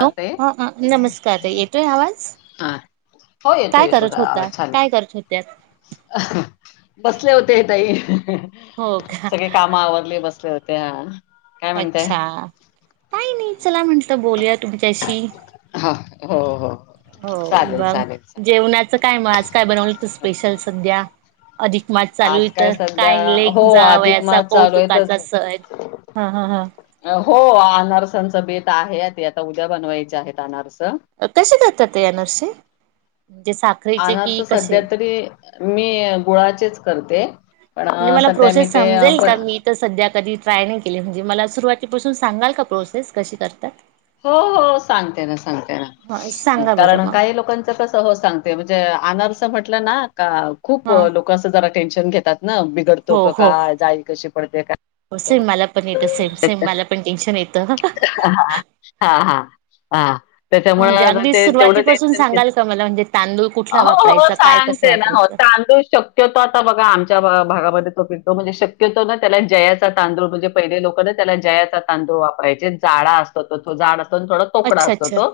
Hello, करते ह नमस्कार ताई येतोय आवाज हा. हो येतो काय येतो करत होता, आवाज छान काय येतो. करत होत्यात? बसले होते ताई ह ह हो का सगळे काम आवरले बसले होते. त्या अच्छा काय नाही चला म्हटल बोलुयात? हा हो, हो, हो हो चालेल मघ चालेल चला. जेवणाचं काय म आज काय बनवलं लागत स्पेशल सध्या? अधिक मास चालू आहे, आज तर सध्या काय लेक हो अधिक जावयाचा मास चालू कौतुकाचा आहेतच. सण ह ह ह हो अनारसांचं बेत आहे ते आता उद्या बनवायचे आहेत आनारस कसे करतात ते अनारसे म्हणजे साखरेचे की अनारस सध्या कसे तरी मी गुळाचेच करते पण म्हणजे मला सध्या मी प्रोसेस ते समजेल हो का मी तर सध्या कधी? ट्राय नाही केली म्हणजे मला सुरुवातीपासून सांगाल का प्रोसेस कशी करतात? हो हो सांगते ना सांगते ह ना सांगा बरं कारण, मग काही लोकांच कसं हो सांगते म्हंजे आनार म्हटलं ना त का खूप हा अ लोकं असं जरा टेन्शन घेतात ना बिघडतो हो क हो काय? जाळी कशी पडते काय? सेम मला पण येतं सेम सेम मला पण टेन्शन येतं हां हा हा हा. म्हणजे त्यांच्यामुळे अगदी ते तेवढं सुरुवातीपासून टेन्शन सांगाल येते, का मला म्हणजे तांदूळ कुठला हो हो हो वापरायचा काय कसं सांगते ना हो वापरायचं तांदूळ शक्यतो आता बघा आमच्या त्या भागा भागामध्ये तो पिकतो म्हंजे शक्यतो ना त्याला, जयाचा तांदूळ म्हंजे पहिले लोक ना त्याला जयाचा तांदूळ वापरायचे जाडा असं त तो जाड असतो. थोड तोकडा अच्छा असतो अच्छा तो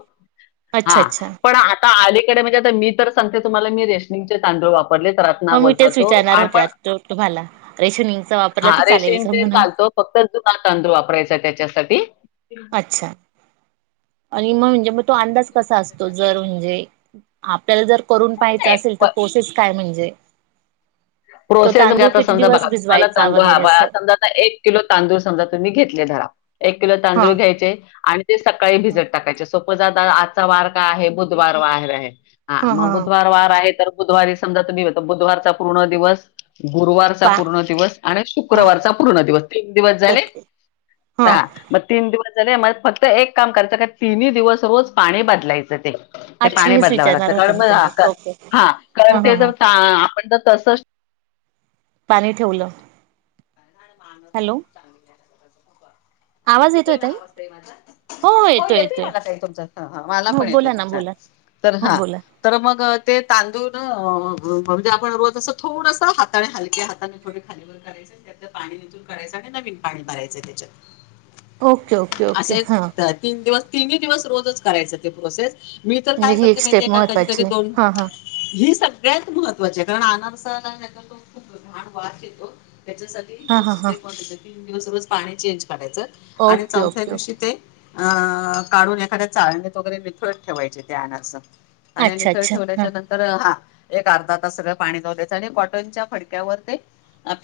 अच्छा हां अच्छा पण आता आ खरं म्हणजे मी तर, सांगते तुम्हाला मी रेशनीगचे तांदूळ वापर पण लय त्रास ना हो मी होतो तेच तो, विचारणार होते आपण आता तुम्हाला रेशनिंगचा वापरला हां तर चालेल रेशिंग का चे म्हणून चालतो फक्त जूना तांदूळ वापरायचा त्याच्यासाठी. ते अच्छा आणि म म्हंजे मग तो अंदाज दिवस कसा भिजत असतो जर, टाकायचे. म्हंजे आपल्याला जर, करून पहायचा नाही. असेल तर पोसेस काय म्हंजे? प्रोसेस म्ह्णजे आता किती समजा दिवस बघा तुमाला भिजवायचा तांदूळ हा वगैरे बा असं समजा आता एक किलो तांदूळ समजा तुम्ही घेतले जरा एक किलो हा तांदूळ घ्यायचे आणि ते सकाळी भिजत टाकायचे सो तुझा आजचा वार काय आहे? बुधवार वार आहे. बुध हा हां मगं हा बुधवार वार आहे तर बुधवारी समजा तुम्ही त बुधवारचा पूर्ण दिवस. गुरुवारचा पा पूर्ण दिवस आणि हा शुक्रवारचा पूर्ण दिवस. तीन दिवस झाले ओके त हा मग तीन दिवस [unintelligible] फक्त एक काम कराचं का तिन्ही दिवस रोज पाणी बदलायचं ते. ते अच्छा पाणी हेच बदलावं लागतं विचारणार होते कारण मी म हा का तुम्हाला ओके हां कारण हां ते हां हां जर चा पण. तसं पाणी ठेवलं? हॅलो [unintelligible] येतोय ना आवाज ताई माझा? हो येतोय मला ताई तुमचा हा मला हो पण येतोय बोला ना तुमचा बोला तर, हो हा बोला तर मग ते तांदूळ न अ अ म्हणजे आपण रोज असं थोडस हाताने हलक्या हाताने थोड खालीवर करायच त्यातल पाणी निथळून काढायच आणि नवीन पाणी भरायचंय त्यांच्यात. ओके ओके ओके हां. तिन्हीं दिवस रोजच करायचं ते प्रोसेस. मी तर म्हणजे काय ही एक करते माहितीय स्टेप का कधी कधी महत्त्वाची आहे दोन हां हां ही सग सगळ्यांत महत्वाची आहे कारणं आनारसा काय करतो खूप घाण वास येतो. त्याच्यासाठीे च हां ही हां हां स्टेप महत्वाची आहे. दिवस रोज पाणी चेंज करायचं. आणि ओके चौथ्या ओके दिवशी ओके ते अं काढून एखाद्या चाळण्यातत वगैरे विथळत ठेवायचे ते आणरस. आणि अच्छा निथळत अच्छा हां ठेवल्याच्या नंतर एक अर्धा तास पाणी जाऊ द्यायच आणि कॉटनच्या फडक्यावर ते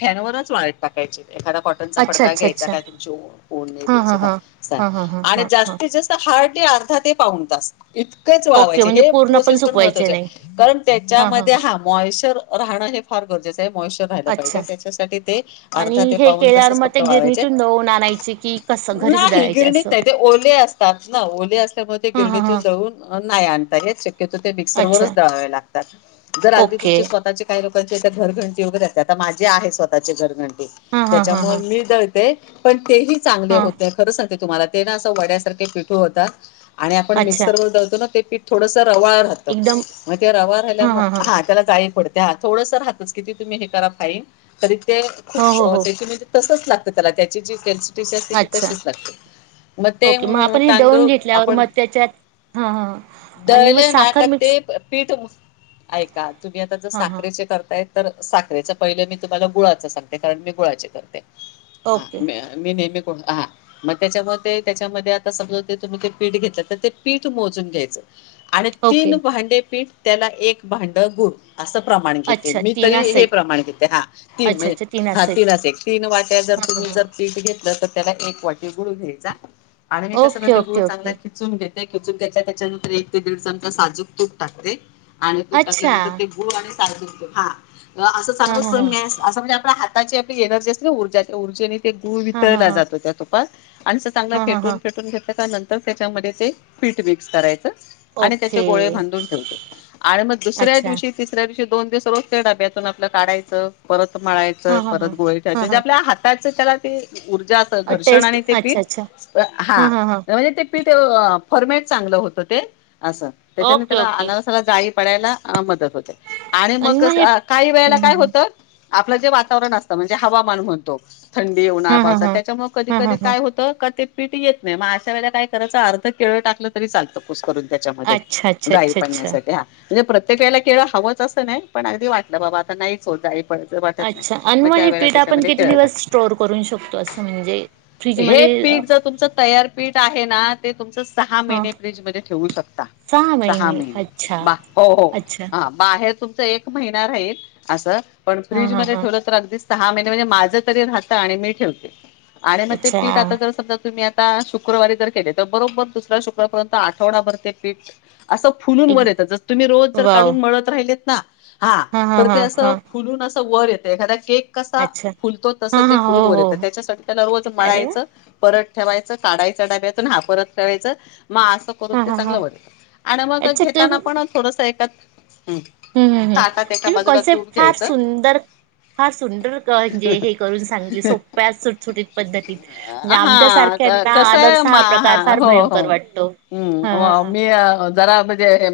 फॅनवरच वाळट टाकायचे. एखादा कॉटनचा अच्छा फडका अच्छा घ्यायचा अच्छा काय तुमची ओ [inaudible] हां हां हां हां हां हां हां हां जास्तीत जास्त दहा ते अर्धा ते पाऊन तास इतकंच ओके वाळवायचे म्हणजे हे पूर्ण प्रोसेस पण सुकवायचे महत्त्वाचे आहे. नाही कारण हां हां त्याच्यामध्ये हां हा मॉइचर राहणं हे फार गरजेचं मोईशचर राहायला अच्छा पाहिजे. त्याच्यासाठी ते आणि अर्धा ते हे पाऊन केल्यावर तसाच मग ते फक वाळवायचे. गिरणीतून दळून आणायचे की कसं घरीच नाही दळायचे गिरणीत असं नाही. ते ओले असतात ना ओले असल्यामुळे ते हां हां गिरणीतून हां दळून नाही आणता हेच शक्यतो ते मिक्सर अच्छा वरच दळावे लागतात जर अगदी ओके तुमचे स्वतःचे. लोकांची घरघंटि वैगरे असते. आता माझे आहे स्वतःचे घरघं टि हा हा हा त्याच्यामुळे हा मी दळते. पण तेही चांगले हा होते खरं सांगिते. तुम्हाला ते ना असं वड्यासारखे पिठू होतात. आणि आपण अच्छा मिक्सर वर दळतो ना ते पीठ थोडस रवा राहत. एकदम मग रवा राल्यामुळे हा त्याला जाळीत पडत. द्या थोडंस राहतच. किती तुम्ही हे करा फाईट तरी ते खूप हो हो हो त्याचे म्हणजे लागत त्याला त्याची जी तशी असले कि अच्छा तशीच लागते मग ते ओके मग आपण हे दळून तांदूळ घेतल्यावर आपण मग त्याच्यात हा हा आणि मग दळले ना साखर का मिक्स ते पीठ. ऐका तुम्ही आता ज हा हा साखरेचे करताय तर साखरेच पहिलं मी तुम्हाला गुळाचं सांगते कारण मी गुळाचे करते. हा ओके. मी मी नेहमी. हा मग त्याच्यामध्ये त्याच्यामध्ये आता समजा ते तुम्ही ते पीठ घेतलं तर ते पीठ मोजून घ्यायचं. आणि तीन ओके भांडे पीठ त्याला एक भांड गुड असं प्रमाण घेते अच्छा मी तरी तीनास हे एक प्रमाण घेते. हा तीन अच्छा म्हणजे अच्छा हा तीनास एक तीनच, तीन वाट्या जर हा हा तुम्ही हा जर घेतलं तर त्याला एक वाटी गुळू घ्यायचा आणि मी कसं ओके करते गुळ ओके चांगला ओके खिचून घेते ते खेचून त्याच्या त्याच्यानंतर एक ते दीड चमचा साजूक तूप टाकते. आणि तो अच्छा टाकल्यानंतर ते गूळ आणि हा असं हा चांगलं हा हा सण म्यासं असं म्हणजे आपला हात त्यांच्या आपली एनर्जी असते ऊर्जा येतो ऊर्जेने- ते गुळ हा हा वितळला हा जातो त्या तूपात आणि असं चांगला हा हा हा फेटून फेटून घेतलं का नंतर तर त्यांच्यामध्ये ते पीट मिक्स करायचं आणि त्याचे ओके गोळे भांधून ठेवते आणि मग दुसऱ्या अच्छा दिवशी तिसऱ्या दिवशी दोन दिवस रोज त्या डब्यातून आपलं काढायचं परत मळायचे हा हा परत हा गोळीय त्यांचे हा आपल्या हात च तेला ते ऊर्जा ऊर्जा हा घर्षण टेस्ट आणि ते पीठ अच्छा अच्छा हा म्हणजे ते पीठ फॉर्मेट चांगलं होतं ते असं त्याच्या नंतर ओके ओके अनारसाला जाई तळायला मदत होतंय आणि मग कसं काही वेळेला काय होतं आपलं जे वातावरण असतं म्हणजे हवामान म्हणतो थं उन्हात हा हा पावसात त्यांच्या मुळं कधी हा हा कधी हा काय होतं का ते पीटी येत नाही मग अशा वेळेला काय करायंच अर्ध केळ टाकलं तरी तरी चालतं कुस्करून त्यातं त्याच्यामध्ये अच्छा अच्छा जाई अच्छा अच्छा पडण्यासाठी हा म्हणजे प्रत्येक वळेला केळ हवंच असं नाही पण अगदी वाटलं बाबा आता नाहीच होतं आहे. अच्छा अ आणि मग हे पीठ आपण केळं किती टाकायचं दिवस स्टोर हे पीठ जर हा तुमचं तयार पीठ आहे ना ते तुमचं सहा महिने फ्रिज मध्ये ठेवू शकता सहा महिने बा हो हो अच्छा बाहेर तुम ते एक महिना राहील असं पण हा फ्रीज हा मध्ये हा ठेवलं तर अगदीच सहा महिने म्हणजे माझं तरी राहत्ययं आणि मी ठेवते. आणि मग ते अच्छा पीठ आता हां जर समजा तुम्ही आता आता शुक्रवारी जर केले तर बरोबर दुसऱ्या शुक्रवारपर्यंत आठवडाभर ते पीठ असं फुलून एक वर येत जस तुम्ही रोज जर वाव काडून मळत राहिले. ना हा तर ते असं फुलून अस वर येते एखादा केक कसा अच्छा फुलतो तस हा हा फुलून हो वर हो येत त्याच्यासाठी त्याला रोज अरे वा मळायचं परत ठेवायचं काढायचं डाब्यातून हा परत टाळायचं प म असं करू हा ते हा हा चांगलं वटत आणि मग घेताना पण थोडस एकात हुं हुं हुं तुम्ही कॉन्सेप्ट तूप फार घ्यायचं सुंदर फार सुंडर ग जे हे करून सांगित सोप्या सुटसुटीत पद्धतीत म्हणजे आमच्या हा सारख्यांना कसं आहे अनारसा मा हा प्रकार फार हो हो भयंकर वाटतो ह ह ह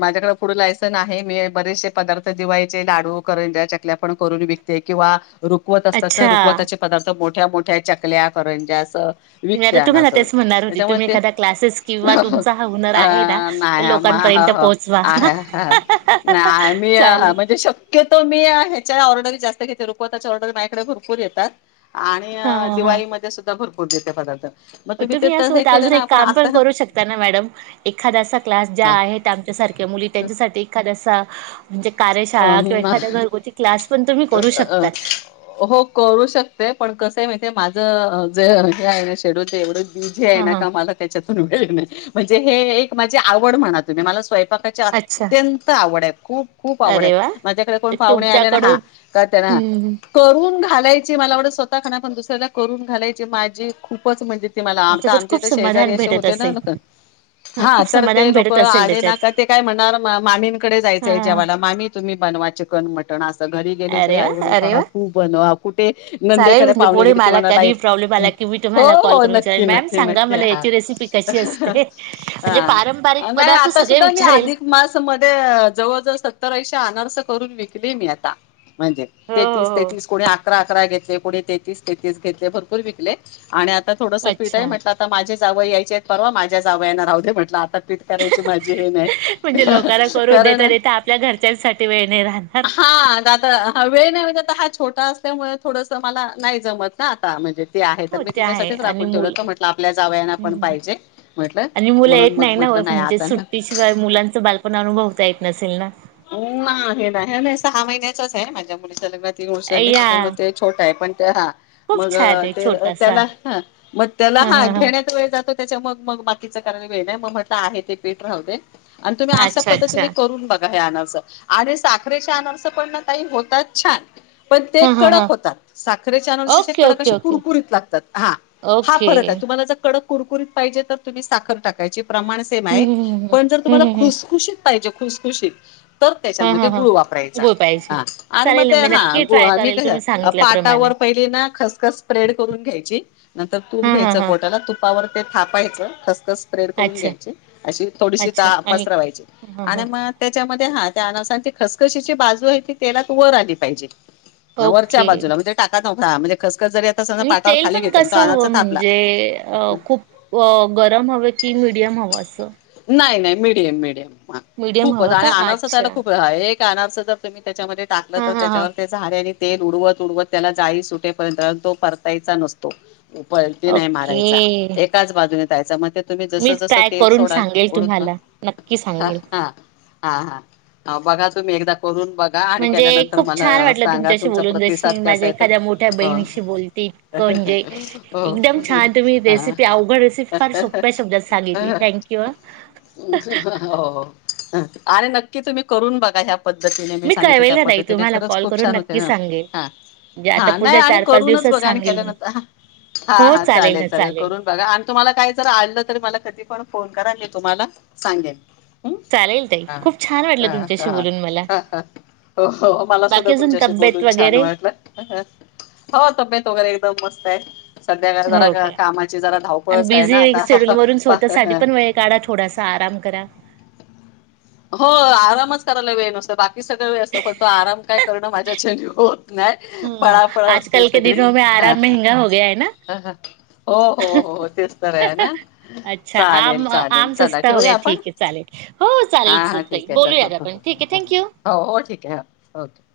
माझ्याकड फूड लायसन आहे मी बरेचसे पदार्थ दिवाळीचे लाडू करंज्या चकल्या पण करून विकते किंवा रुखवत असतात ना अच्छा. रुखवताचे त मोठ्या मोठ्या चकल्या करंज्या असं मी विकते आता तुम्हाला अनारसे तेच म्हणणार वगैरे होती त्याच्यामुळे तुम्ही ते एखादा क्लासेस किंवा अ तुमचा हा हूनर आहे ना तो नाही मा लोकांपर्यंत पोहोचवा आहे नाही मी चालेल. म्हणजे शक्यतो मी आ ह्याच्या ऑर्डरी जास्त घेते रुखवताच्या ऑर्डर माझ्याकडे भरपूर येतात आणि हां हां हां. दिवाळीमध्ये सुद्धा भरपूर पूजेचे पदार्थ मग ते तुम्ही हे यासोबत केले अजून ना एक आपण काम पण करू शकता ना? मॅडम एखादा अस क्लास ज्या आहेत आमच्यासारख्या मुली आता त्यांच्यासाठी एखाद असा म्हणजे कार्यशाळा किंवा एखादा घरगुती क्लास पण तुम्ही अअ करू अ शकतात. हो करू शकते पण कस आहे माहितीये माझ अ जे हे आहे ना शेडूल ते एवढच बिझी आहे हां ना हां. कामाला त्याच्यातून वेळ नाही. म्हणजे हे एक माझी आवड म्हणा तुम्ही मला स्वयपाक काची अच्छा. अत्यंत आवड आहे. खूप खूप आवड अरे आहे वा! माझ्याकडे कोण तर पाहुणे आल्या ना हा तुमच्याकडून का त्या ना हम्म हम्म. करू न घालायची मला आवडे स्वतः खान पण दुसऱ्याला करून घालायची माझी खूपच म्हणजे मला आता त्याच्यात आमचे खूप तर शेजारी समाधान असे भेटत होते ना असेल. हं, हा खूप तर समाधान ते लोक भेटत असेल आले ना त्याच्यात. का ते काय म्हणणार मामींकडे हां. जायचंय हां. जेवाला मामी तुम्ही बनवा ची कन मटण आस घ गेले तरी अरे वा! आई वडील अरे वा! तू बनव चालेल नणंदेकडे म्हणजे पाहुणे पुढे गेले की मला कधी प्रॉब्लेम म्हणतात आला की मी हो तुम्हाला कॉल हो करून विचारेल नक्की मॅम नक्की सांगा नक्की मला हा याची रेसिपी कशी असते म्हणजे पारंपरिक नाही पदार्थ आता सगळे सुद्धा मी विचारेल. अधिक मास मध्ये जवळ जवळ सत्तर ऐंशी अनारस करून विकले मी आता. म्हणजे हो हो तेहतीस हो. तेहतीस कोणी अकरा अकरा पुढे तेहतीस तेहतीस घेतल भरपूर विकले आणि थोडसं पीठ आहे अच्छा म्हटलं आता माझ्या जावई यायचे आहेत म्हणून माझ्या जावयांना राहू दे म्हटलं आता [unintelligible] करायची माझी हे म्हणजे लोकांना नाही करून कारण देता देता आपल्या घरच्यांसाठी वेळ नाही राहणार. हां हा वेळ नाही मिळत आता हा छोटा असल्यामुळे थोडस मला नाही जमत ना आता म्हणजे ते आहे हो तर मी ते आहे तिच्यासाठीच आणि राखून ठेवलं तर म्हटलं आपल्या जावयांना पण पाहिजे म्हटलं मुलं--आणि मुलं म्हणून येत मग नाही ना म्हटलं म्हणजे आता ना सुट्टीशिवाय मुलांच बालपण अनुभवताय नसेल ना हो ना हे नाही ना सहा महिन्याचच आहे माझ्या [inaudible] तीन वर्ष झाली त्याच्यामुळे या ते छोटं आहे पण तर हा खूप मग छान आहे -ते छोटासा त्याला मग त्याला ह हा ह ह घेण्यात वेळ जातो त्याच्या मग मग बाकीच [inaudible] वेळ नाही मग म्हंटल आहे ते पीठ राहू दे आणि तुम्ही अशा अच्छा पद्धतीने अच्छा. करून [inaudible] [unintelligible] आणि साखरेच अनारस पण ना ताई होतात छान पण ते ह ह ह कडक होतात साखरेचे अनारसे असे ओके कडक ओके असे ओके कुरकुरीत लागतात हां -हा ओके फरक आहे तुम्हाला जर कडक कुरकुरीत पाहिजे तर तुम्ही साखर टाका त्याचे प्रमाण सेम आहे हम्म हम्म हम्म पण जर हम्म तुम्हाला हम्म हम्म. खुशखुशीत पाहिजे खुशखुशीत तर हा हा त्याच्यामध्ये हा गुळ वापरायचा गुळ पाहिजे हा आणि मग चालेल ना ते मी नक्की ट्राय हा मी करेल तुम्ही सांगितल्याप्रमाणे पाटावर पहिली ना खसखस स्प्रेड करून घ्यायची नंतर तूप हा हा घ्यायचं हा बोटाला तुपावर ते थापायचं ख [inaudible] स्प्रेड करून अच्छा घ्यायची अशी थोडीशी अच्छा [unintelligible] आणि पसरवायची हा हा आणि मग आणि हां त्या खसखशीची बाजू आहे ती तेलात वर आली पाहिजे हं वरच्या ओके बाजूला म्हणजे [unintelligible] [unintelligible] समजा आणि पाटावर तेल खाली पण घेतल्या तो कसं अनाचा हवं थापला म्हणजे- खूप गरम हव की मीडियम हवं असं मीडयम मीडियम [unintelligible] खूपच आणि का अनारसा त्याला अच्छा खूप [unintelligible] [unintelligible] तुम्ही त्याच्यामध्ये टाकलं हा तर हा हा त्याच्यावर ते झाड आणि तेल उडवत उडवत त्याला जाळी सुटेपर्यंत तो परतायचा नसतो. तो पलटी नाही ओके मारायचा. एकाच बाजूने तायचा म ते तुम्ही जस मी जसं ट्राय तेल करून सोडाल सांगेल उडून तुम्हाला नक्की ह सांगेल हा हा हा बघा तुम्ही एकदा करून बघा आणि म्हणजे केल्यानंतर खूप छान मला वाटलं सांगा तुमच्याशी तुमचा बोलून जशी प्रतिसाद कसा माझ्या आहे तो एखाद्या मोठ्या बहिणीशी हो बोलतेय इतकं म्हणजे एकदम हो छान तुम्ही हा रेसिपी अवघड रेसिपी फार सोप्या शब्दात सांगितली थँंक यू हा. हां. आणि नक्की तुम्ही करून बघा ह्या पद्धतीने मी सांगितलय त्या कळवेलं नाही पद्धतीने तुम्हाला खरच कॉल खूप करून छान होते नक्की हा सांगेल. म्हणजे आता हा नाही पुढच्या आणि चार पाच करूनच दिवसात बघा आणि सांगेल केल्या मी. नंतर हा हा चालेल चालेल करून बघा आणि तुम्हाला काय जर आडलं तर मला कधी पण फोन करा मी तुम्हाला सांगेन हम्म. चालेल ताई हा खूप छान वाटलं तुमच्याशी बोलून मला. ह हा हो मला सुद्धा बाकी अजून तुमच्याशी तब्येत बोलून छान वगैरे वाटलं हो तब्येत वगैरे एकदम मस्त. काय हो काय आणि आहे ना बिझी शेड्यूल वरून स्वतःसाठी आता पण वेळ काढा थोडासा आराम करा. हो आरामच करायला वेळ नसतो बाकी सगळं वेळ असतो पण तो आराम काय करण माझ्या च्यानी होत नाही. पळापळ असते सगळी. हां, हां. हां, हां. हो, हो, हो, हो. तेच तर आहे ना. चालेल, चालेल. [unintelligible] हा हा ताई ठीक आहे चल हो बोलूयात आपण ठीक आहे थँक्यू. हो ठीक हो ओके.